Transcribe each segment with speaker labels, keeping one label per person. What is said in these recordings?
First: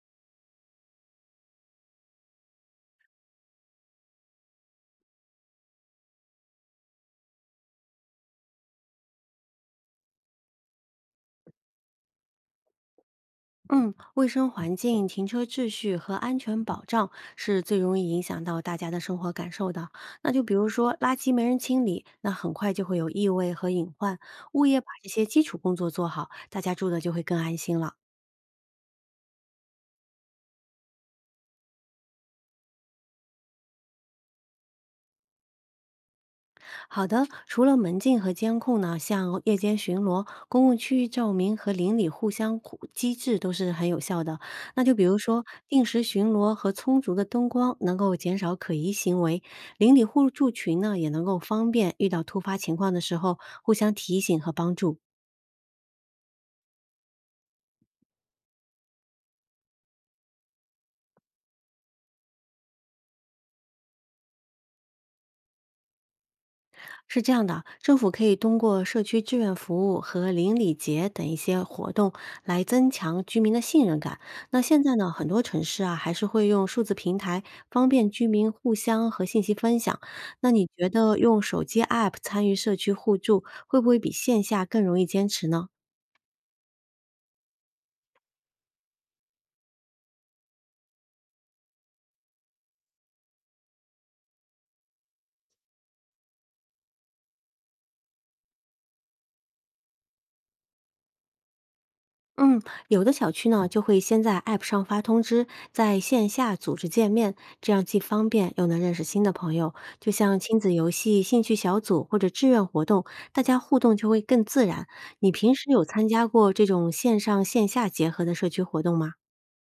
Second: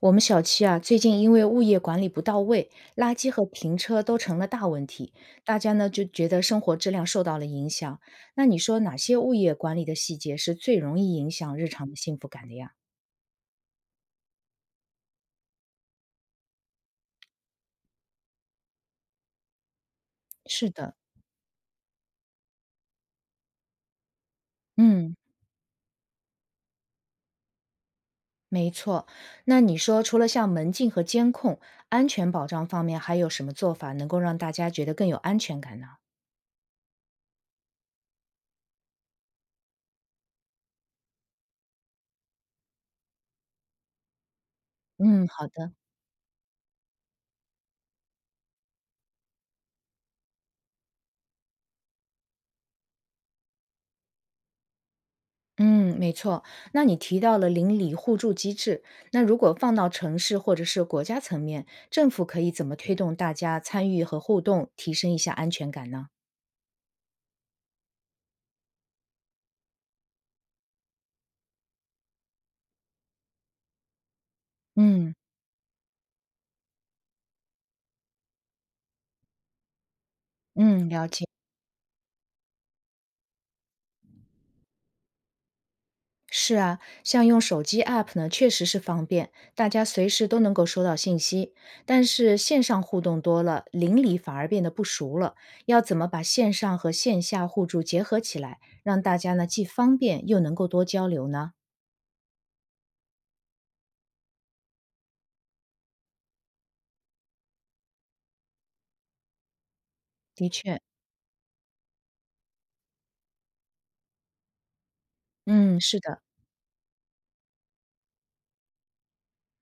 Speaker 1: 我们小区啊，最近因为物业管理不到位，垃圾和停车都成了大问题，大家呢就觉得生活质量受到了影响。那你说哪些物业管理的细节是最容易影响日常的幸福感的呀？
Speaker 2: 嗯，卫生环境、停车秩序和安全保障是最容易影响到大家的生活感受的。那就比如
Speaker 1: 是
Speaker 2: 说，
Speaker 1: 的。
Speaker 2: 垃圾没人清理，那很快就会有异味和隐患。物业把这
Speaker 1: 嗯，
Speaker 2: 些基础工作做好，大家住的就会更安心了。
Speaker 1: 没错。那你说除了像门禁和监控、安全保障方面，还有什么做法能够让大家觉得更有安全感呢？
Speaker 2: 好的，除了门禁和监控呢，像夜间巡逻、公共区域照明和邻里互相互机制都是很有效的。那就比如
Speaker 1: 嗯，
Speaker 2: 说，
Speaker 1: 好的。
Speaker 2: 定时巡逻和充足的灯光能够减少可疑行为，邻里互助群呢也能够方便遇到突发情况的时候互相提醒和帮助。
Speaker 1: 嗯，没错。那你提到了邻里互助机制，那如果放到城市或者是国家层面，政府可以怎么推动大家参与和互动，提升一下安全感呢？
Speaker 2: 是这样的，政府可以通过社区志愿服务和邻里节等一些活动来增强居民的信任感。那现在呢，
Speaker 1: 嗯
Speaker 2: 很多城市啊还是会用数字平台，方便居民互相和信息分享。那你觉
Speaker 1: 嗯，了
Speaker 2: 得
Speaker 1: 解。
Speaker 2: 用手机 App 参与社区互助，会不会比线下更容易坚持呢？
Speaker 1: 是啊，像用手机 app 呢，确实是方便，大家随时都能够收到信息。但是线上互动多了，邻里反而变得不熟了。要怎么把线上和线下互助结合起来，让大家呢既方便又能够多交流呢？
Speaker 2: 嗯，有的小区呢就会先在 App 上发通知，在线下组织见面，这样既方便又能认识新的朋友。就像
Speaker 1: 的
Speaker 2: 亲子
Speaker 1: 确，
Speaker 2: 游戏、兴趣小组或者志愿活动，大家互动就会更自然。你平时
Speaker 1: 嗯，
Speaker 2: 有
Speaker 1: 是
Speaker 2: 参
Speaker 1: 的。
Speaker 2: 加过这种线上线下结合的社区活动吗？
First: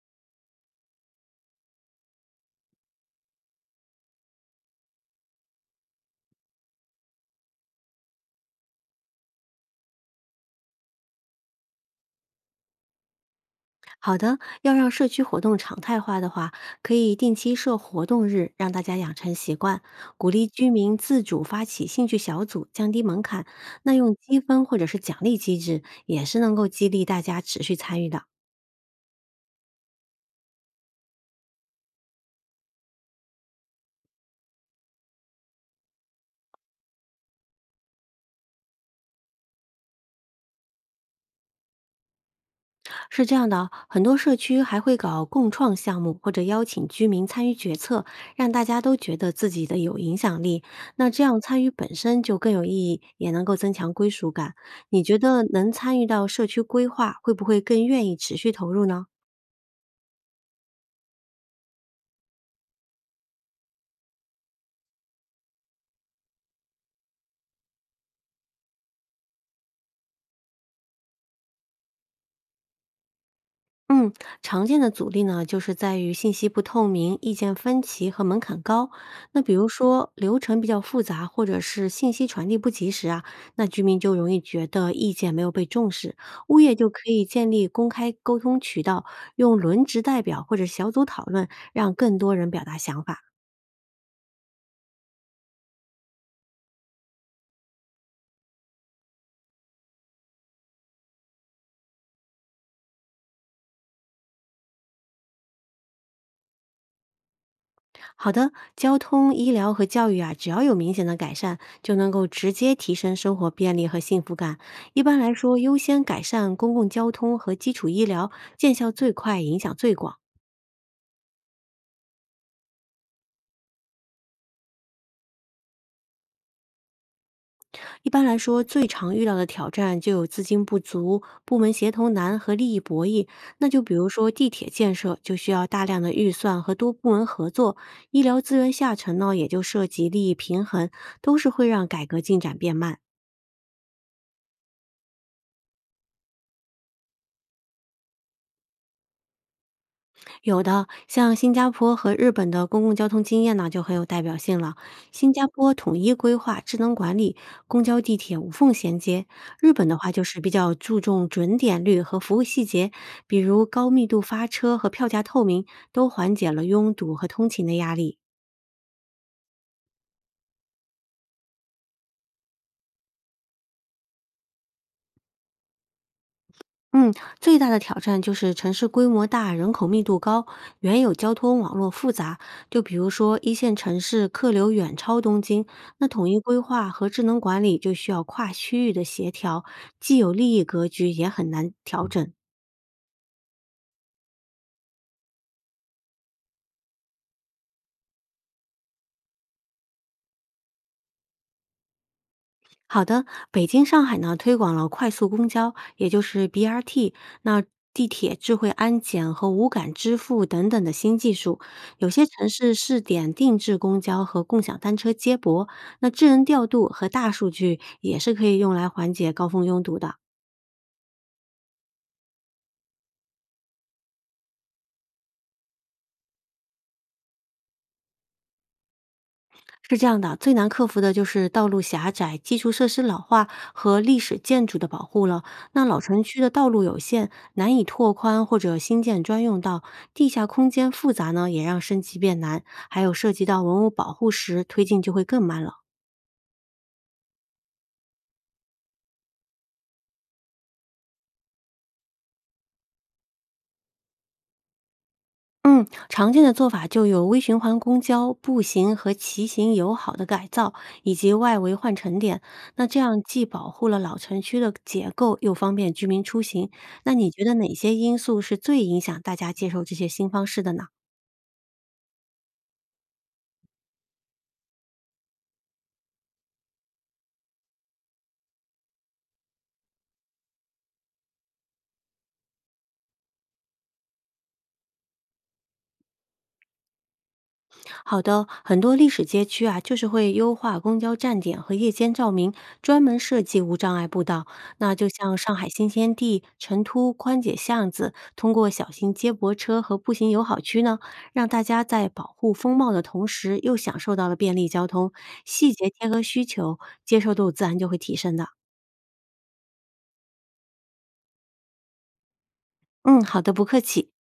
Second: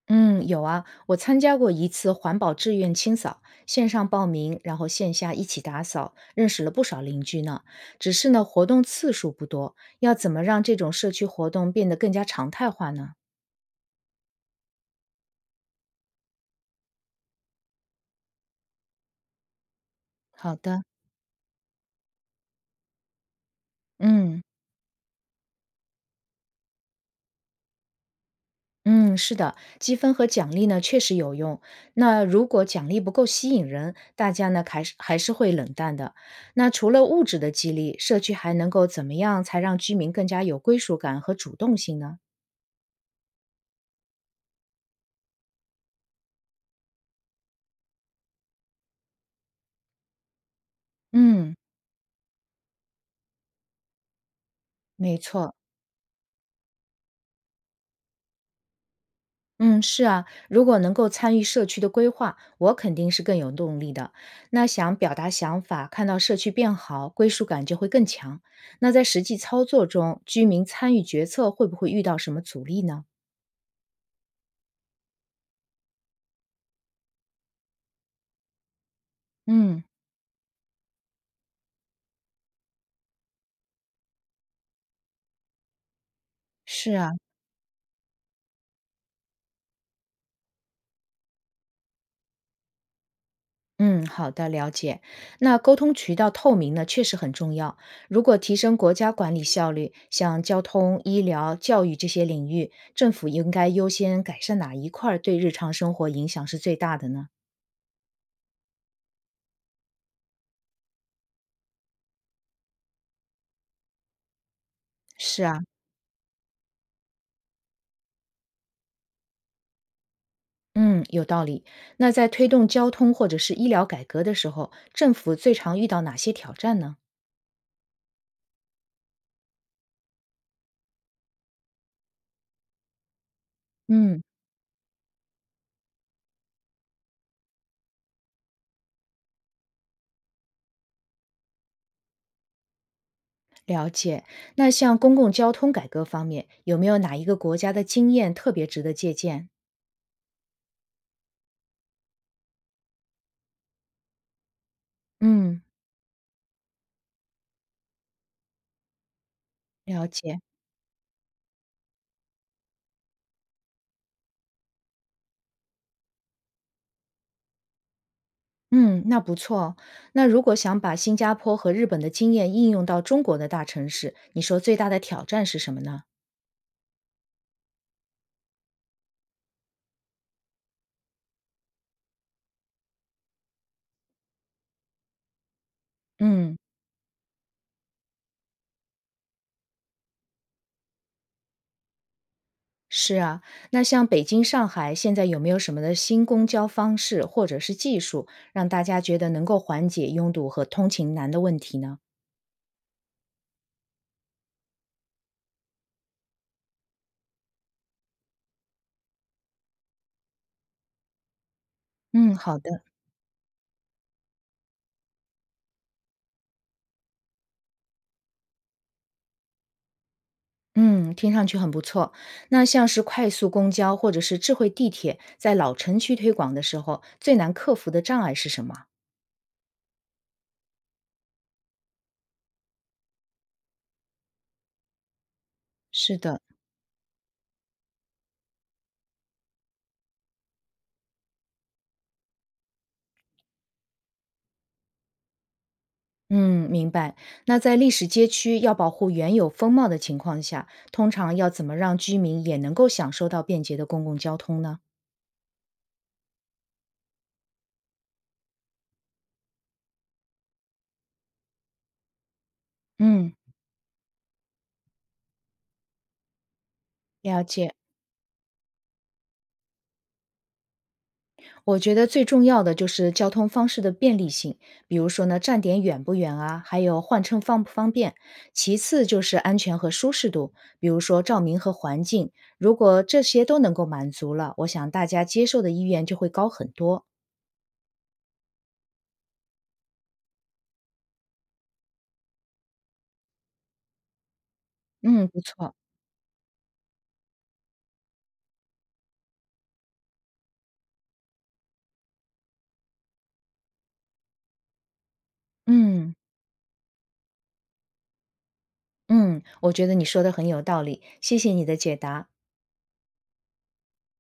Speaker 1: 嗯，有啊，我参加过一次环保志愿清扫，线上报名，然后线下一起打扫，认识了不少邻居呢。只是呢，活动次数不多，要怎么让这种社区活动变得更加常态化呢？
Speaker 2: 好的，要让社区活动常态化的话，可以定期设活动日，让大家养成习惯，鼓励
Speaker 1: 好
Speaker 2: 居
Speaker 1: 的。
Speaker 2: 民自主发起兴趣小组，降低门槛。那用积
Speaker 1: 嗯
Speaker 2: 分或者是奖励机制，也是能够激励大家持续参与的。
Speaker 1: 嗯，是的，积分和奖励呢确实有用。那如果奖励不够吸引人，大家呢还是会冷淡的。那除了物质的激励，社区还能够怎么样才让居民更加有归属感和主动性呢？
Speaker 2: 是这样的哦，很多社区还会搞共创项目，或者邀请居民参与决策，让大家都觉得自己的有影响力。那这样
Speaker 1: 嗯，
Speaker 2: 参与本身就更有意义，也能够增强归属感。你
Speaker 1: 没
Speaker 2: 觉得
Speaker 1: 错。
Speaker 2: 能参与到社区规划，会不会更愿意持续投入呢？
Speaker 1: 嗯，是啊，如果能够参与社区的规划，我肯定是更有动力的。那想表达想法，看到社区变好，归属感就会更强。那在实际操作中，居民参与决策会不会遇到什么阻力呢？
Speaker 2: 嗯，常见的阻力呢，就是在于信息不透明、意见分歧和门槛高。那比如
Speaker 1: 嗯，
Speaker 2: 说流程比较复杂，或者是信息传递不及时啊，那居民就容易觉得意见没有被重视。物业就
Speaker 1: 是
Speaker 2: 可
Speaker 1: 啊。
Speaker 2: 以建立公开沟通渠道，用轮值代表或者小组讨论，让更多人表达想法。
Speaker 1: 嗯，好的，了解。那沟通渠道透明呢，确实很重要。如果提升国家管理效率，像交通、医疗、教育这些领域，政府应该优先改善哪一块儿对日常生活影响是最大的呢？
Speaker 2: 好的，交通、医疗和教育啊，只要有明显的改善，就能够直接提升生活便利和幸福感。一般来
Speaker 1: 是
Speaker 2: 说，
Speaker 1: 啊。
Speaker 2: 优先改善公共交通和基础医疗，见效最快，影响最广。
Speaker 1: 嗯，有道理。那在推动交通或者是医疗改革的时候，政府最常遇到哪些挑战呢？
Speaker 2: 一般来说，最常遇到的挑战就有资金不足、部门协同难和利益博弈。那就比如
Speaker 1: 嗯，
Speaker 2: 说地铁建设，就需要大量的预算和多部门合作；医疗资源下沉呢，也就涉及利益平衡，都是会让改革进展变慢。
Speaker 1: 了解。那像公共交通改革方面，有没有哪一个国家的经验特别值得借鉴？
Speaker 2: 有的，像新加坡和日本的公共交通经验呢，就很有代表性了。新加
Speaker 1: 嗯，
Speaker 2: 坡统一规划、智能管理，公交、地铁无缝衔接；日本的
Speaker 1: 了
Speaker 2: 话就
Speaker 1: 解。
Speaker 2: 是比较注重准点率和服务细节，比如高密度发车和票价透明，都缓解了拥堵和通勤的压力。
Speaker 1: 嗯，那不错哦。那如果想把新加坡和日本的经验应用到中国的大城市，你说最大的挑战是什么呢？
Speaker 2: 嗯，最大的挑战就是城市规模大、人口密度高，原有交通网络复杂。就比如说一线城市客流远超东京，那统一
Speaker 1: 嗯。
Speaker 2: 规划和智能管理就需要跨区域的协调，既有利益格局，也很难调整。
Speaker 1: 是啊，那像北京、上海现在有没有什么的新公交方式或者是技术，让大家觉得能够缓解拥堵和通勤难的问题呢？
Speaker 2: 好的，北京、上海呢推广了快速公交，也就是 BRT，那地铁、智慧安检和无感支付等等的新技术。有些
Speaker 1: 嗯，
Speaker 2: 城
Speaker 1: 好
Speaker 2: 市
Speaker 1: 的。
Speaker 2: 试点定制公交和共享单车接驳，那智能调度和大数据也是可以用来缓解高峰拥堵的。
Speaker 1: 嗯，听上去很不错。那像是快速公交或者是智慧地铁，在老城区推广的时候，最难克服的障碍是什么？
Speaker 2: 是这样的，最难克服的就是道路狭窄、基础设施老化和历史建筑的保护了。那老
Speaker 1: 是
Speaker 2: 城区
Speaker 1: 的。
Speaker 2: 的道路有限，难以拓宽或者新建专用道，地下空间复杂呢，也让升级变难。还有涉及到文物保护时，推进就会更慢了。
Speaker 1: 嗯，明白。那在历史街区要保护原有风貌的情况下，通常要怎么让居民也能够享受到便捷的公共交通呢？
Speaker 2: 嗯，常见的做法就有微循环公交、步行和骑行友好的改造，以及外围换乘点。那这样
Speaker 1: 嗯，
Speaker 2: 既保护了老城区的结构，又方便居民出行。那你
Speaker 1: 了
Speaker 2: 觉得哪
Speaker 1: 解。
Speaker 2: 些因素是最影响大家接受这些新方式的呢？
Speaker 1: 我觉得最重要的就是交通方式的便利性，比如说呢，站点远不远啊，还有换乘方不方便。其次就是安全和舒适度，比如说照明和环境。如果这些都能够满足了，我想大家接受的意愿就会高很多。
Speaker 2: 好的，很多历史街区啊，就是会优化公交站点和夜间照明，专门设计无障碍步道。那就
Speaker 1: 嗯，
Speaker 2: 像
Speaker 1: 不
Speaker 2: 上海
Speaker 1: 错。
Speaker 2: 新天地、成都宽窄巷子，通过小型接驳车和步行友好区呢，让大家在保护风貌的同时，又享受到了便利交通，细节贴
Speaker 1: 嗯
Speaker 2: 合需求，接受度自然就会提升的。
Speaker 1: 嗯，我觉得你说的很有道理，谢谢你的解答。
Speaker 2: 嗯，好的，不客气。